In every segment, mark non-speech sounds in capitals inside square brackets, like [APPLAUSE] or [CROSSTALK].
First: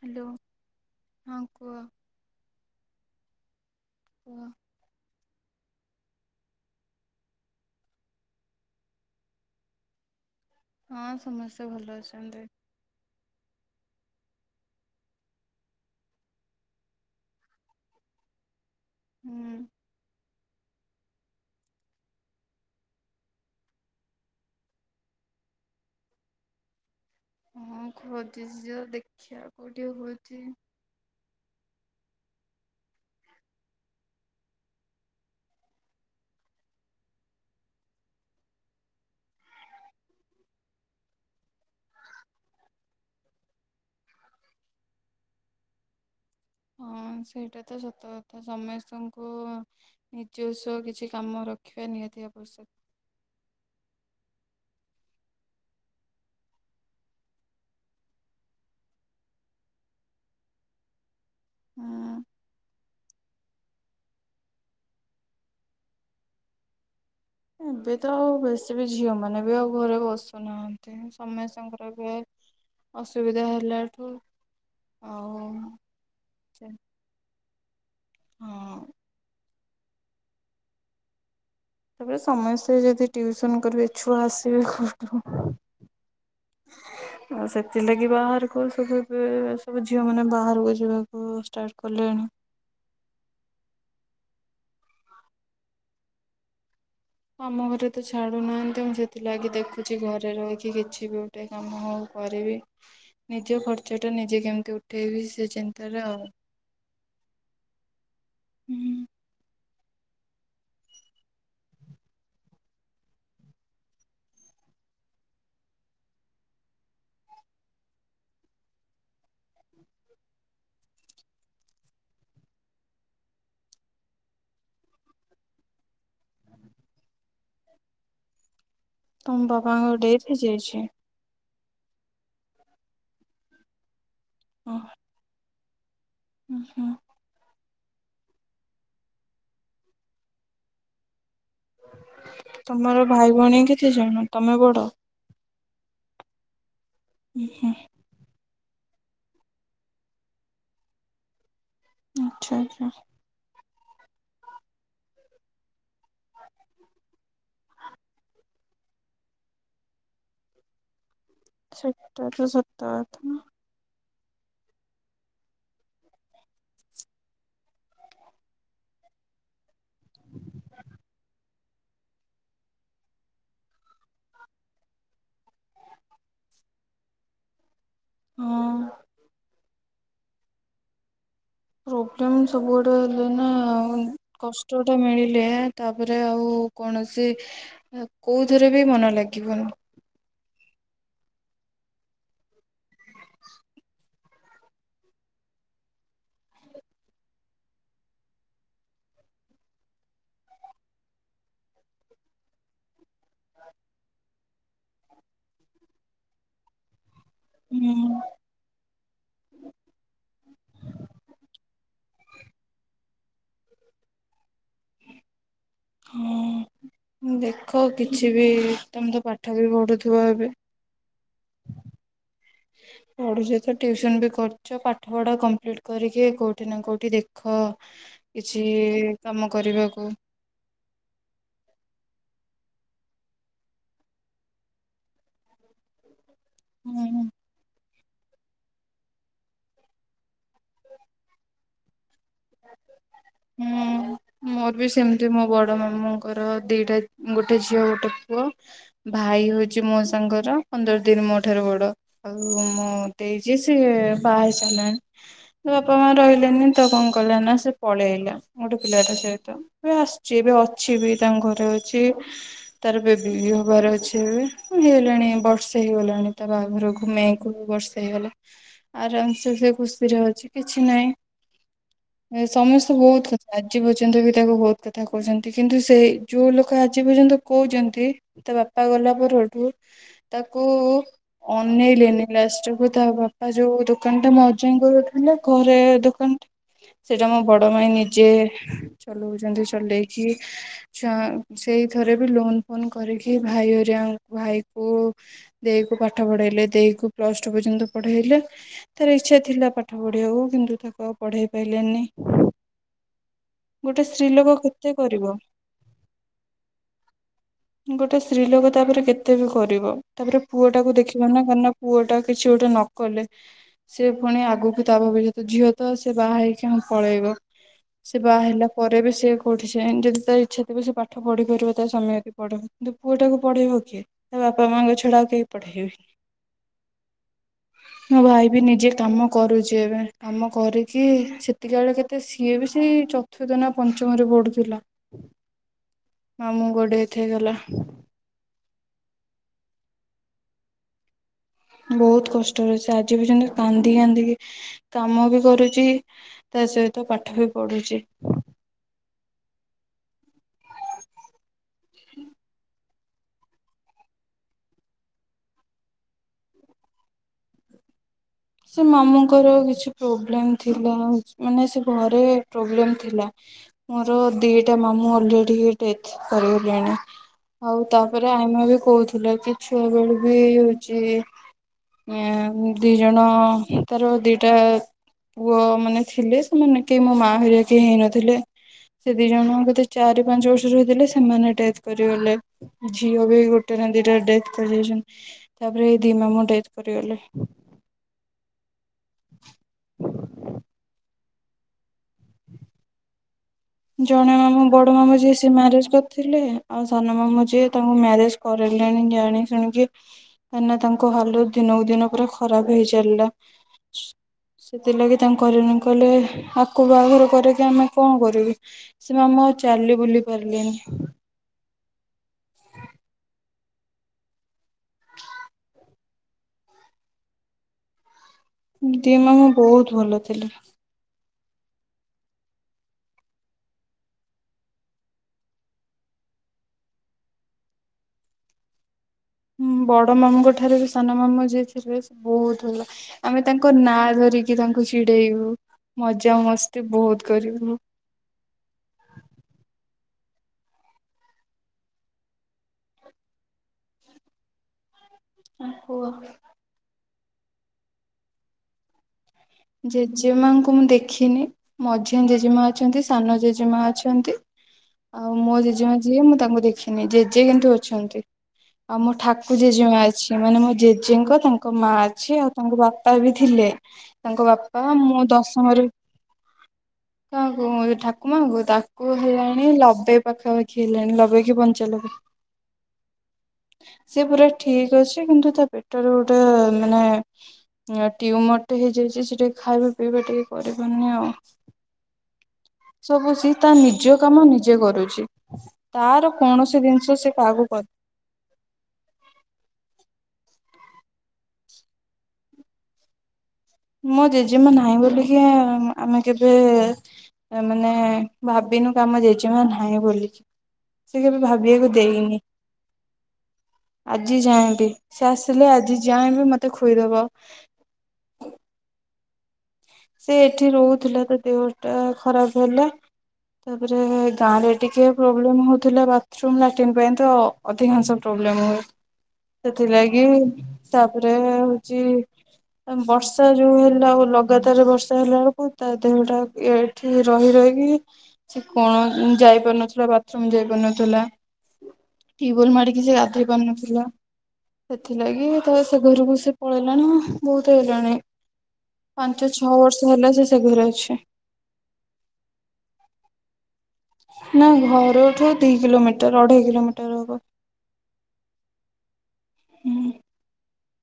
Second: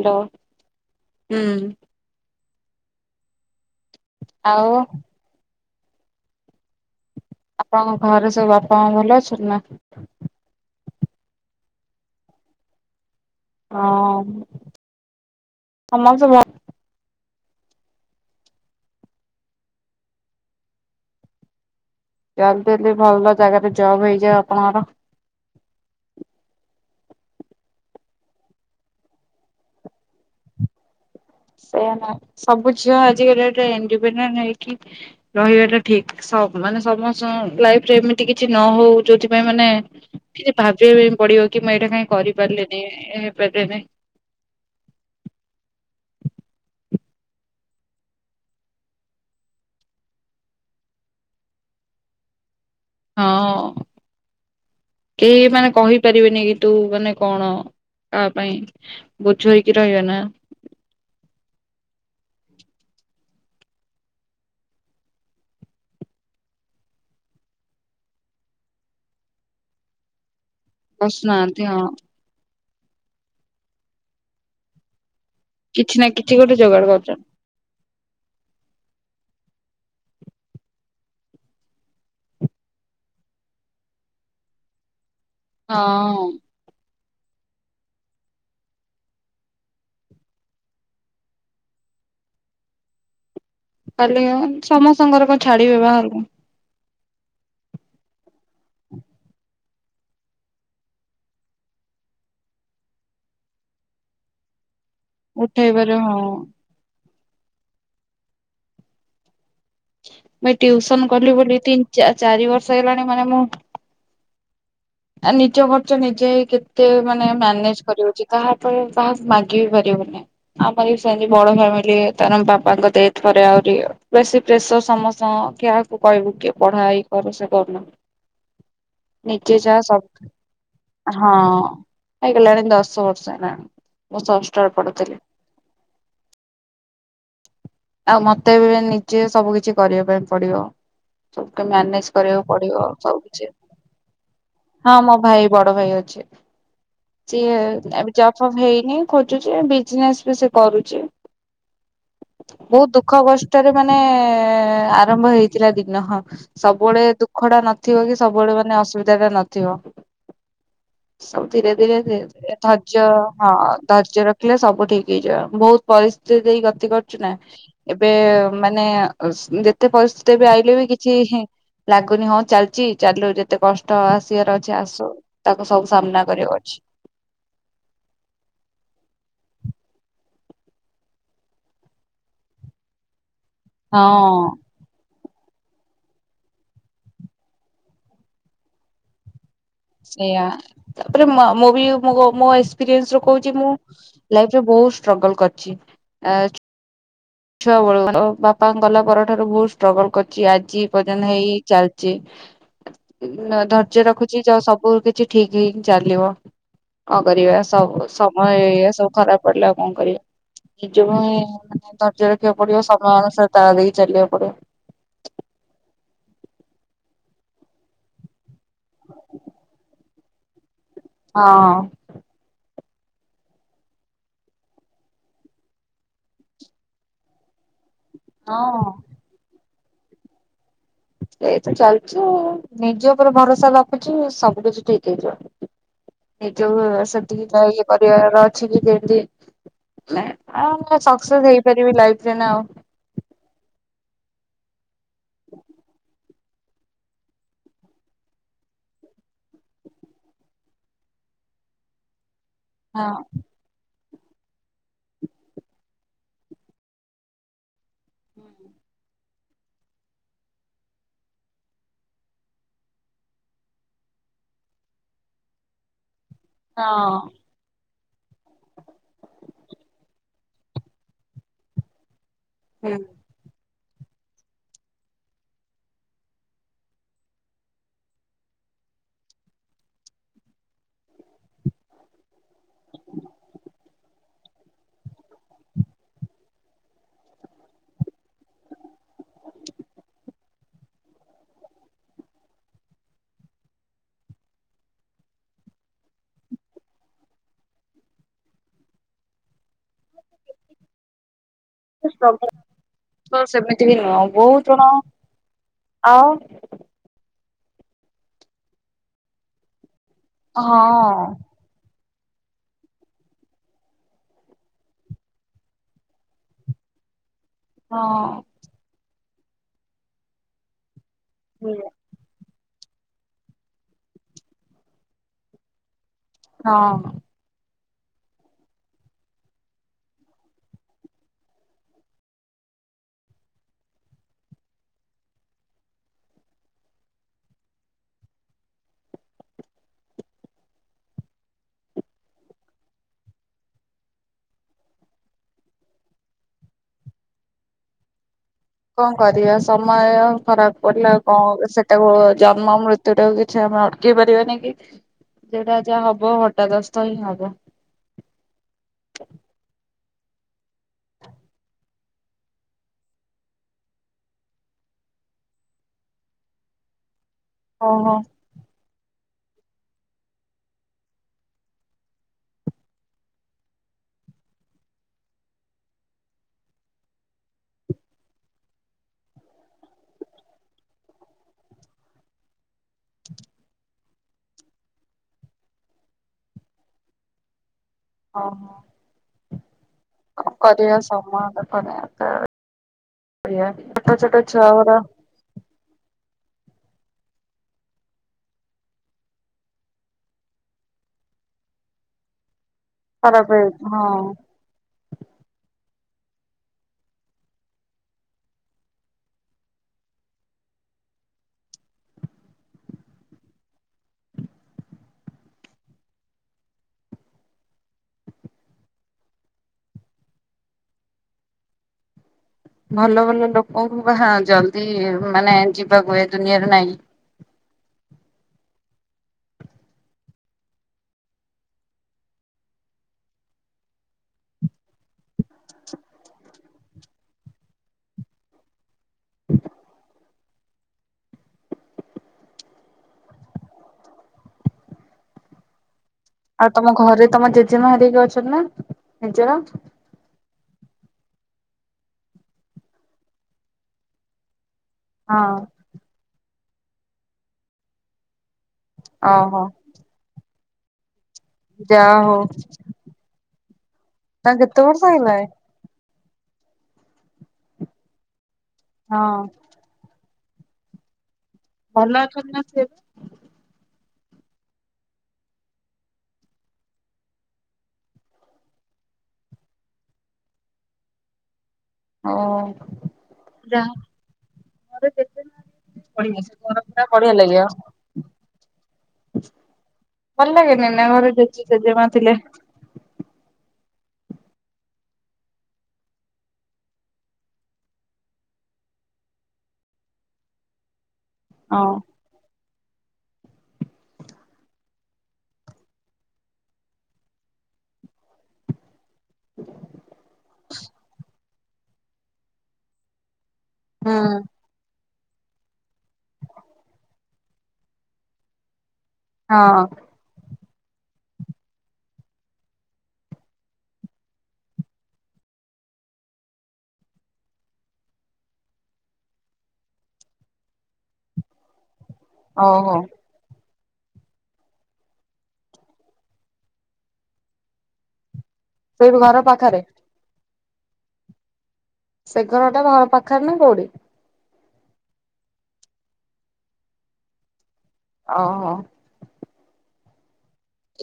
Hello ହଁ ହୁଁ କୁହ କୁହ ଆଉ । ଆପଣଙ୍କ ଘରେ ସବୁ ବାପା ମା ଭଲ ଅଛନ୍ତି ନା । ହଁ ସମସ୍ତେ ଭଲ ଅଛନ୍ତି। ହଁ ଆମ ସବୁ ଭ ହୁଁ । ଜଲଦି ଟିକେ ଭଲ ଜାଗାରେ ଜବ ହେଇଯାଉ ଆପଣଙ୍କର । ହଁ ଖୋଜିଚି ଯୋଉ ଦେଖିବା କୋଉଠି ହଉଛି । ସେଇଆ ନା ସବୁ ଝିଅ ଆଜିକା ଡେଟ୍ ରେ ଇଣ୍ଡିପେଣ୍ଡଣ୍ଟ ହେଇକି ରହିବାଟା ଠିକ ସବ ମାନେ ସମସ୍ତଙ୍କ ଲାଇଫରେ ଏମିତି କିଛି ନ ହଉ ଯୋଉଥିପାଇଁ ମାନେ କିଛି ଭାବିବା ବି ପଡିବ କି ମୁଁ ଏଇଟା କାହିଁ କରିପାରିଲିନି ହେଇପାରିଲିନି। ହଁ ସେଇଟା ତ ସତ କଥା ସମେସ୍ତେଙ୍କୁ ନିଜସ୍ୱ କିଛି କାମ ରଖିବା ନିହାତି ଆବଷ୍ୟକ। ହଁ କେହି ମାନେ କହିପାରିବେନି କି ତୁ ମାନେ କଣ କାହା ପାଇଁ ବୋଝ ହେଇକି ରହିବା ନା । ହଁ । ଏବେ ତ ଆଉ ବେଶୀ ବି ଝିଅ ମାନେ ବି ଆଉ ଘରେ ବସୁ ନାହାନ୍ତି ବସୁନାହାନ୍ତି ହଁ ସମେସ୍ତଙ୍କର ଏବେ ଅସୁବିଧା ହେଲା ଠୁ କିଛି ନା କିଛି ଗୋଟେ ଯୋଗାଡ଼ କରୁଚନ୍ତି। ହଁ । ତାପରେ ସମସ୍ତେ ଯଦି ଟିୟୁଉସନ କରିବେ ଛୁଆ ଆସିବେ କୋଉଠୁ । ହଁ । ଆଉ ସେଥିଲାଗି ବାହାରକୁ ସବୁ ଏବେ ସବୁ ଝିଅମାନେ ବାହାରକୁ ଯିବାକୁ ଷ୍ଟାର୍ଟ କଲେଣି। ଟାଲିଅନ ସମସ୍ତଙ୍କର କଣ ଛାଡିବେ ବାହାରକୁ । ଆମ ଘରେ ତ ଛାଡୁନାହାନ୍ତି ମୁଁ ସେଥିଲାଗି ଦେଖୁଛି ଘରେ ରହିକି କିଛି ବି ଗୋଟେ କାମ ହଉ କରିବି ନିଜ ଖର୍ଚ୍ଚ ଟା ନିଜେ କେମତି ଉଠ ଉଠେଇବି ସେ ଚିନ୍ତା ଉଠେଇବାରେ ରେ ହଁ। ଆଉ । ହୁଁ । ମୁଇ ଟ୍ୟଉସନ କଲି ବୋଲି ତିନି ଚା ଚାରି ବର୍ଷ ହେଲାଣି ମାନେ ମୁଁ ଆ ନିଜ ଖର୍ଚ ନିଜେ ଏଇ କେତେ ମାନେ ମ୍ୟାନେଜ କରି ହଉଛି କାହାଠାରୁ କାହାକୁ ମାଗି ବି ପାରିବୁନି ଆମର ବି ସେମତି ବଡ ଫାମିଲି ତାରେ ଆମ ବାପାଙ୍କ ଡେଥ ପରେ ଆହୁରି ବେଶୀ ପ୍ରେସର ସମସ୍ତଙ୍କ କା କହିବୁ କିଏ କୁଆଡେ ହା ଇଏ କର ସେ କରୁନା- ବାପା ଯାହା ଙ୍କ ସବୁ ଡେଥ ହେଇଯାଇଛି। ହଁ ହେଇଗଲଣି ଦଶ ବର୍ଷ ହେଲାଣି ମୁଁ ଷଷ୍ଟରେ ପଡୁଥିଲି। ଉଁ ହୁଁ । ଆଉ ମତେ ବି ନିଜେ ସବୁ କିଛି କରିବା ପାଇଁ ପଡିବ। ସବୁ ମ୍ୟାନେଜ କରିବାକୁ ପଡିବ ତମର ସବୁ ଭାଇ କିଛି ଭଉଣୀ କେତେ ଜଣ ତମେ ବଡ? ହଁ ମୋ ଭାଇ ବଡ ଭାଇ ଅଛି ସିଏ ଏବେ ଜବ୍ ସବ ହେଇନି ଖୋଜୁଛି ବିଜନେସ ବି ସେ କରୁଛି । ଆଚ୍ଛା ବହୁତ ଆଚ୍ଛା ଦୁଃଖ କଷ୍ ଷ୍ଟ ରେ ମାନେ ଆରମ୍ଭ ହେଇଥିଲା ଦିନ ସବୁବେଳେ ଦୁଃଖ ଟା ନଥିବ କି ସବୁବେଳେ ମାନେ ଅସୁବିଧା ଟା ନଥିବ । ସବୁ ଧୀରେ ଧୀରେ ଧୀରେ ସେଟା ତ ଧୀରେ ସତ ଧର୍ଯ୍ୟ କଥା ହଁ ଧୈର୍ଯ୍ୟ ରଖିଲେ ସବୁ ଠିକ ହେଇଯିବ ବହୁତ ପରିସ୍ଥିତି ଦେଇ ଗତି କରି ନା ଏବେ ମାନେ ଯେତେ ପରିସ୍ଥିତି ଏବେ ଆଇଲେ ବି କିଛି ଲାଗୁନି ହଁ ଚାଲିଛି ଚାଲୁ ଯେତେ କଷ୍ଟ ଆସିବାର ଅଛି ଆସୁ ତାକୁ ସବୁ ସାମ୍ନା କରିବକୁ ଅଛି । ହଁ । ପ୍ରୋବ୍ଲେମ୍ ସବୁଆଡେ ହେଲେ ନା-ଆ-ଆ ହଁ କଷ୍ଟ ଟା ମିଳି ଲେ ତାପରେ ଆଉ କୌଣସି ଅ କୋଉଥିରେ ବି ମନ ଲାଗିବନି। ୟା ତାପରେ ମୋ ମୁଁ ବି ମୋ ମୋ ଏକ୍ସପିରିଏନ୍ସ ରୁ କହୁଛି ମୁଁ ଲାଇଫ୍ ରେ ବହୁତ ଷ୍ଟ୍ରଗଲ କରିଛି। ଏ ଛୁଆବେଳୁ ଉ ବାପା ଗଲା ପରଠାରୁ ବହୁତ ଷ୍ଟ୍ରଗଲ କରିୁଛି ଆଜି ପର୍ଯ୍ୟନ୍ତ ହେଇ ଚାଲିଛି। ଅ ଧୈର୍ଯ୍ୟ ରଖୁଛି ଯ ସବୁ କିଛି ଠିକ ହେଇ ଚାଲିବ । କଣ କରିବା ହୁଁ ସବୁ ସମୟ ଏଇଆ ସବୁ ଖରାପ ପଡିଲା ଆଉ କଣ କରିବା। ନିଜକୁ ହି ଧର୍ଯ୍ୟ ରଖିବାକୁ ପଡିବ ସମୟ ଅନୁସାରେ ତାଳ ଦେଇକି ଚାଲିବାକୁ ପଡିବ । ହଁ ଦେଖ କିଛି ବି ତମେ ତ ପାଠ ବି ପଢୁଥି କୁହ ଏବେ ହଁ ପଢୁଛ ତ, ଟିଉସନ ବି କରୁଛ, ପାଠ ପଢା କମ୍ପ୍ଲିଟ କରିକି କୋଉଠି ନା କୋଉଠି ଦେଖ ହଁ କିଛି-ଇ-ଇ କାମ କରିବାକୁ ଓ ଏଇତ ଚାଲିଛୁ। ନିଜ ଉପରେ ଭରସା ରଖୁଛୁ ସବୁ କିଛି ଠିକ ହେଇଯିବ। ନିଜ ଉପରେ ହୁଁ। ସେତିକି ତ ଇଏ ପରିବାର ଅଛି କିନ୍ତୁ ଏମିତି ମାନେ ଅ-ଅ ସକ୍ସେସ୍ ହେଇପାରିବି ଲାଇଫ୍ ହୁଁ। ମୋର ବି ସେମ୍ ମୋ ବଡ ମାମୁ ମୋର ଦିଇଟା, ଗୋଟେ ଝିଅ ଗୋଟେ ପୁଅ। ଭାଇ ହଉଛି ମୋ ସାଙ୍ଗର ପନ୍ଦର ଦିନ ମୋ ଠାରୁ ବଡ। ଆଉ ମୁଁ ହଁ। ଦେଇଛି ସିଏ ବାହା ହେଇ ସାରିଲାଣି। ବାପା ମା ରହିଲେନି ତ କଣ କଲା ନା ସେ ପଳେଇଲା ଗୋଟେ ପିଲାଟା ସହିତ। ଏବେ ଆସିଛି ଏବେ ଅଛି ବି ତାଙ୍କ ଘରେ ଅଛି। ତାର ବେବି ହବାର ଅଛି ଏବେ। ହେଇଗଲାଣି ବର୍ଷେ ହେଇଗଲାଣି। ତା ବାହାଘର କୁ ମେ କୁ ବର୍ଷେ। ହେଇଗଲେ ଆରାମ ସେ ସେ ଖୁସିରେ ଅଛି କିଛି ନାହିଁ। ଏ ସମସ୍ତେ ବହୁତ [UNINTELLIGIBLE] ଆଜି ପର୍ଯ୍ୟନ୍ତ ବି ତାକୁ ବହୁତ କଥା କହୁଛନ୍ତି। କିନ୍ତୁ ସେଇ ଯୋଉ ଲୋକ ଆଜି ପର୍ଯ୍ୟନ୍ତ କହୁଛନ୍ତି ତା ବାପା ଗଲା ପରଠୁ ତାକୁ-ଉ-ଉ ଅନେଇଲେନି ଲାଷ୍ଟ୍ କୁ ତା ବାପା ଯୋଉ ଦୋକାନ ଟା ମ [UNINTELLIGIBLE] ଘରେ ଦୋକାନଟା ସେଇଟା ମୋ ବଡ ମାଇ ନିଜେ ଚଲଉଛନ୍ତି। ଚଲେଇକି ଚ ସେଇଥରେ ବି ଲୋନ ଫୋନ କରିକି ଭାଇ ଏରିଆ କ ଭାଇକୁ ଦେଇକୁ ପାଠ ପଢେଇଲେ। ଦେଇ କୁ ପ୍ଲସ ଟୁ ପର୍ଯ୍ୟନ୍ତ ପଢେଇଲେ। ତାର ଇଚ୍ଛା ଥିଲା ପାଠ ପଢିବାକୁ କିନ୍ତୁ ତାକୁ ଆଉ ପଢେ ସେମିତି ବି ଗୋଟେ ନୁହଁ। ସ୍ତ୍ରୀ ଲୋକ ବହୁତ ଜଣ କେତେ କରିବ ଆଉ ଗୋଟେ ସ୍ତ୍ରୀଲୋକ ତାପରେ କେତେ ବି କରିବ। ତାପରେ ପୁଅ ଟାକୁ ଦେଖିବ ହଁ ନା କାରଣ ପୁଅ ଟା କିଛି ଗୋଟେ ନ କଲେ ସେ ପୁଣି ଆଗକୁ ତା ଭବିଷ୍ୟତ ଝିଅ ତ ସେ ବାହା ହେଇକି ହଁ ପଳେଇବ ସେ ହଁ। ବାହା ହେଲା ପରେ ବି ସେ ପଠେ ଯଦି ତାର ଇଚ୍ଛା ଥିବ ସେ ପା ପାଠ ପଢିପାରିବ ତା ହଁ ସ୍ୱାମୀ ଆଗେ ପଢିବ କିନ୍ତୁ ପୁଅଟାକୁ ପଢେଇବ କିଏ? ତା ବାପା ମାଆଙ୍କ ଛଡା ଆଉ କେହି ପଢେଇବେନି। ହଁ। ହଁ ଭାଇ ବି ନିଜେ କାମ କରୁଚି ଏବେ। କାମ କରିକି ସେତିକ ବେଳେ ଯେତେ ସିଏ ବି ସେ ଚତୁର୍ଥ ନା ପଞ୍ଚମରେ ପଢୁଥିଲା। ମାମୁଁ ଗୋଡେଇ ଥଇଗଲେ। ବହୁତ କଷ୍ଟରେ ସେ ଆଜି ପର୍ଯ୍ୟନ୍ତ କାନ୍ଦି କାନ୍ଦିକି, କାମ ବି କରୁଚି ତା ସହିତ ପାଠ ବି ପଢୁଚି। କଣ କରିବା ସମୟ ଖରାପ ପଡିଲା କଣ ସେଟାକୁ ଜନ୍ମ ମୃତ୍ୟୁଟାକୁ କିଛି ଆମେ ଅଟକି ପାରିବେନି କି ଯେଟା ଯାହା ହବ ହଠାଦସ୍ତ ହିଁ ହବ। ସେ ମାମୁଙ୍କର କିଛି ପ୍ରୋବ୍ଲେମ୍। ଥିଲା ମାନେ ସେ ଘରେ ପ୍ରୋବ୍ଲେମ୍ ଥିଲା। ମୋର ଦିଇଟା ମାମୁଁ ଅଲରେଡ଼ି ଡେଥ୍ କରିଗଲେଣି। ହଉ ଓହୋ ତାପରେ ଆଇମା ବି କହୁ ଥିଲା କି ଛୁଆ ବେଳୁ ବି ହଉଚି ନିଡି ଦ ଜଣ ତାର ଦିଟା ପୁଅ ମାନେ ଥିଲେ, ସେମାନେ କେହି ମୋ ମା ହେଲା ଯାଏଁ କେହି ହେଇନଥିଲେ। ସେ ଦି ଜଣ କେତେ ଚାରି ପାଞ୍ଚ ବର୍ଷରେ ହେଇଥିଲେ, ସେମାନେ ଡେଥ କରିଗଲେ। ଝିଅ ବି ଗୋଟେ ନା ଦିଟା ଡେଥ କରି ଯାଇଚନ୍ତି। ତାପରେ ଏଇ ଦି ମାମୁ ଡେଥ କରିଗଲେ। ଅହ। କରିସ [UNINTELLIGIBLE] ଜଣେ ମାମୁ ବଡ ମାମୁ ଯିଏ ସେ ମ୍ୟାରେଜ କରିଥିଲେ। ଆଉ ସାନ ମାମଁ ଯିଏ ତାଙ୍କୁ ମ୍ୟାରେଜ କରଲେନି, ଜାଣି ଶୁଣିକି କାହିଁକିନା ତାଙ୍କ ହାଲତ ଦିନକୁ ଦିନ ପୁରା ଖରାପ ହେଇଚଲିଲା। ଖରାପ ହେଇଛି ହଁ। ସେଥିଲାଗି ତାଙ୍କ ହରିଣୀ କହଲେ। ଆକୁ ବାହାଘର କରେଇକି ଆମେ କଣ କରିବି? ସେ ମାମା ଆଉ ଚାଲି ବୁଲି ପାରିଲିନି। [UNINTELLIGIBLE] ଦି ମାମା ବହୁତ ଭଲ ଥିଲା। ଭଲ ଭଲ ଲୋକଙ୍କୁ ବାହା ଜଲଦି ମାନେ ଯିବାକୁ ହଏ ଏ ଦୁନିଆରୁ ନାଇଁ। ହଁ ବଡ ମାମୁଙ୍କ ଠାରୁ ବି ସାନ ମାମୁଁ ଯିଏ ଥିଲେ ସେ ବହୁତ ଭଲ। ଆମେ ତାଙ୍କ ନାଁ ଧରିକି ତାଙ୍କୁ ଚିଡେଇବୁ। ମଜା ମସ୍ତି ବହୁତ। କରିବ। [UNINTELLIGIBLE] ଓହୋ। ଆଉ ତମ ଘରେ ତମ ଜେଜେମା ହରିକା ଅଛନ୍ତି ନା? ନିଜର? ଜେଜେ ମାଙ୍କୁ ମୁଁ ଦେଖିନି। ମଝିଆ ଜେଜେମା ଅଛନ୍ତି। ସାନ ଜେଜେମା ଅଛନ୍ତି। ଆଉ ହଁ ମୋ ଜେଜେମା ଯିଏ ମୁଁ ତାଙ୍କୁ ଦେଖି ଖିନି ଜେଜେ କିନ୍ତୁ ଅଛନ୍ତି। ଆଉ ମୋ ଠାକୁ ଓହୋ ଜେଜେମା ଅଛି। ମାନେ ମୋ ଜେଜେଙ୍କ ତାଙ୍କ ମା ଯାହା ଅଛି। ହଉ ଆଉ ତାଙ୍କ ବାପା ବି ଥିଲେ। ତାଙ୍କ ତାଙ୍କୁ କେତେ ବାପା ବର୍ଷ ମୁଁ ହେଲାଣି? ଦଶମରେ କାଁ କୁଁ ଏ ଠାକୁମା ଙ୍କୁ। ତାକୁ ହଁ ହେଲାଣି ଲବେପ୍ ପାଖାପାଖି ହେଲାଣି ଲବେକି ଭଲ ଅଛନ୍ତି ନାସେ ଏବେ। ସେ ପୁରା ଠିକ ଅଛି, କିନ୍ତୁ ତା ପେଟରେ ଗୋଟେ ମାନେ ଏ ଟ୍ୟୁମରଟେ ହେଇ ହେଇଚି ସେ ଟିକେ ଖାଇବା ପିଇବା ଟିକେ କରିପାରୁନି ଆଉ। ହଉ ସବୁ ସି ତା ଯାହା ନିଜ କାମ ନିଜେ ଘରେ କରୁଛି, ଜେଜେମା ତାର ବଢିଆ ସେ ଘର କୌଣସି ପୁରା ଜିନିଷ ବଢିଆ ସେ ଲାଗିବ କାହାକୁ କରେ ଭଲ ଲାଗେନି ନା ଘରେ ଜେ ଜେଜମା ଥିଲେ। ମୋ ଜେଜେମା ନାହିଁ ବୋଲିକି ଇ ଆମେ କେବେ ଏ ମାନେ ଭାବିନୁ ଆମ ଜେଜେମା ନାହିଁ ବୋଲି। ସେ କେବେ ହଁ। ଭାବିବାକୁ ଦେଇନି ଆଜି ଯାଆଙ୍କେ। ସେ ଆସିଲେ ଆଜି ଯାାଏଁ ବି ମତେ ଖୋଇଦବ। ସେ ଏଠି ରହୁଥିଲା। ଦେହଟା ଖରାପ ହେଲା ତାପରେ ଗାଁ ରେ ଟିକେ ପ୍ରୋବ୍ଲେ ହଉଥିଲା ବାଥରୁମ ଲାଟ୍ରିନ୍ ପାଇଁ ତ ଅଧିକାଂଶ ପ୍ରୋବ୍ଲେମ ହୁଏ। ହଁ ସେଥିଲାଗି ତାପରେ ହଉଛି ବର୍ଷା ଯୋଉ ହେଲା ଆଉ ଲଗ ଲଗାତରେ ବର୍ଷା ହେଲା ବେଳକୁ, ତା ଦେହ ଟା ଏଠି ରହି ରହିକି ସେ କଣ ଯାଇପାରୁନଥିଲା, ବାଥରୁମ ଯାଇ ପାରୁନଥିଲା। ଟିବୋଲ୍ ଓହୋ ମାଡିକି ସେ ଗାଧୋଇ ପାରୁନଥିଲା। ତ ସେଥିଲାଗି ତ ସେ ଘରକୁ ସେ ପଳେଇଲାଣି ବହୁତ ହେଲାଣି। ସେଇଠୁ ଘର ପାଞ୍ଚ ଛଅ ପାଖରେ ବର୍ଷ ହେଲା ସେ ଘରେ ଅଛି। ସେ ଘର ଟା ଘର ପାଖରେ ନା କୋଉଠି। ନା ଘରଠୁ ଦି କିଲୋମିଟର ଅଢେଇ କିଲୋମିଟର ହବ। ଅହୋ। ହୁଁ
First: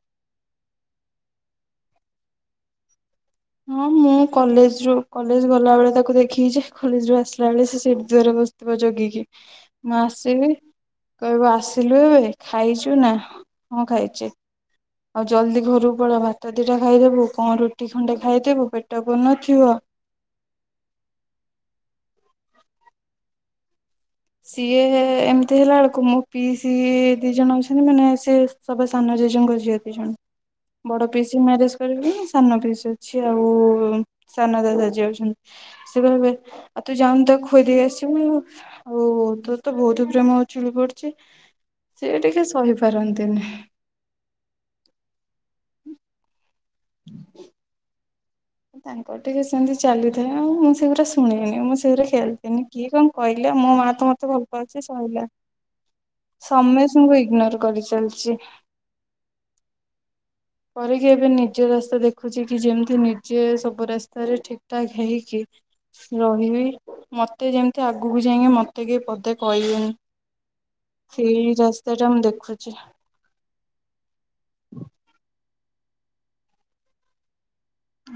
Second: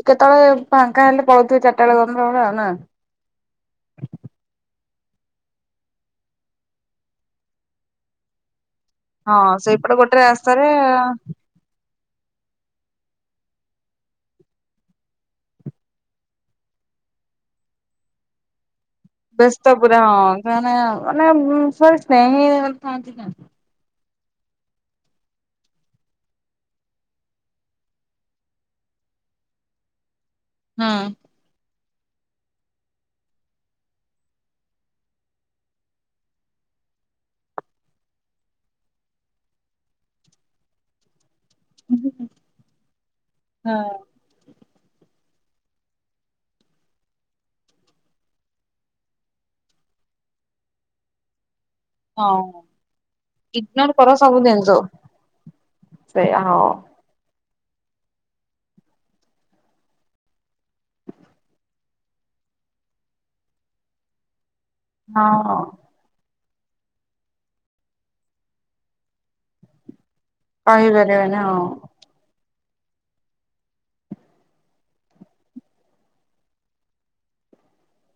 କେତେବେଳେ ଫାଙ୍କା ହେଲେ ପଳଉଥିବେ, ଚାରିଟା ବେଳେ କନ୍ତର ବେଳେ ଆଉ ନା। ହଁ ମୁଁ କଲେଜ ରୁ କଲେଜ ଗଲାବେଳେ ତାକୁ ଦେଖିଛେ କଲେଜରୁୁ ଆସିଲ ବେଳେ ସେଠି ଦୂରେ ବସି ବ ଜଗିକି। ହଁ ସେଇପଟେ ମୁଁ ଗୋଟେ ଆସିବି ରାସ୍ତାରେ କହିବ ଆସି ଲୁଁଏ ଖାଇଛୁ ନା ହଁ ଖାଇଛି ଆଉ ଜଲଦି ଘରକୁ ପଳା ଭାତ ଦିଟା ଖାଇଦବୁ କଣ ରୁଟି ଣ୍ଡେ ଖାଇଦେବୁ ପେ ବ୍ୟସ୍ତ ପୁରା ହଁ ସେମାନେ ମାନେ ସେଇ [UNINTELLIGIBLE] ସିଏ ଏମିତି ହେଲା ବେଳକୁ ମୋ ପିଇସି ଦି ଜଣ ଅଛନ୍ତି ମାନେ ସିଏ ସବୁ ସାନ ଜେଜେଙ୍କ ଝିଅ ଦି ଜଣ। ବଡ ପିଇସିି ମ୍ୟାରେଜ ହଁ ସାନ ପିଇସି ଅଛି ଆଉ ସାନ ଦାଦା ଯିଏ ଅଛନ୍ତି ସେ କହିବେ ତୁ ଯାାଉନୁ ତାକୁ ଖୁଏଇଦେଇ ଆସିବୁ ହଉ ହଉ ତୋର ତ ବହୁତ ପ୍ରେମ ଉଛୁଳି ପଡୁଛି ହୁଁ ସିଏ ଟିକେ ସହିପାରନ୍ତିନି। ହୁଁ [INAUDIBLE] ତାଙ୍କର ଟିକେ ସେମିତି ଚାଲିଥାଏ ଆଉ ମୁଁ ସେଗୁରା ଶୁଣିବିନି ମୁଁ ସେ ସେଗୁରା ହଁ ଖେଲିବିନି କିଏ କଣ କହିଲେ ମୋ ମା ଇଗ୍ନୋର ତ କର ମତେ ସବୁ ଭଲ ଜିନିଷ ପାଉଛି ସଇଲା ସେଇଆ ହଁ ସମସ୍ତଙ୍କୁ ଇଗନୋର। କରି ଚାଲିଛି। କରିକିି ଏବେ ନିଜେ ରାସ୍ତା ଦେଖୁଛି କି ଯେମିତି ନିଜେ ସବୁ ରାସ୍ତାରେ ଠିକ ଠାକ୍ ହେଇକି ହଁ ର ଇ ମତେ ଯେମିତି ଆଗକୁ ଯାଇକି ମତେ କି ପଦେ କହିବେନି। କହିପାରିବେନି ସେଇ ହଁ। ରାସ୍ତା ଟା ମୁଁ ଦେଖୁ ଜା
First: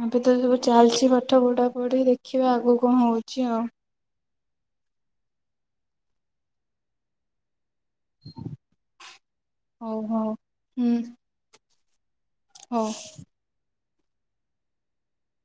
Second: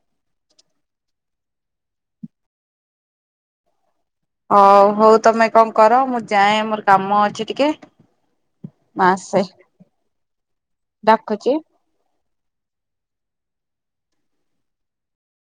ଏବେ ତ ସବୁ ଚାଲିଛି ପାଠ ପଢା ପଢି ଦେଖିବା ଆଗ କଣ ହଉଛି ଆଉ। ହଁ ହଉ ତମେ କଣ କର ମୁଁ ଯାଏ ମୋର କାମ ଅଛି ଟିକେ ମୁଁ ଆସେ ହଉ ହଉ ରଖୁଛି। ହୋଉ।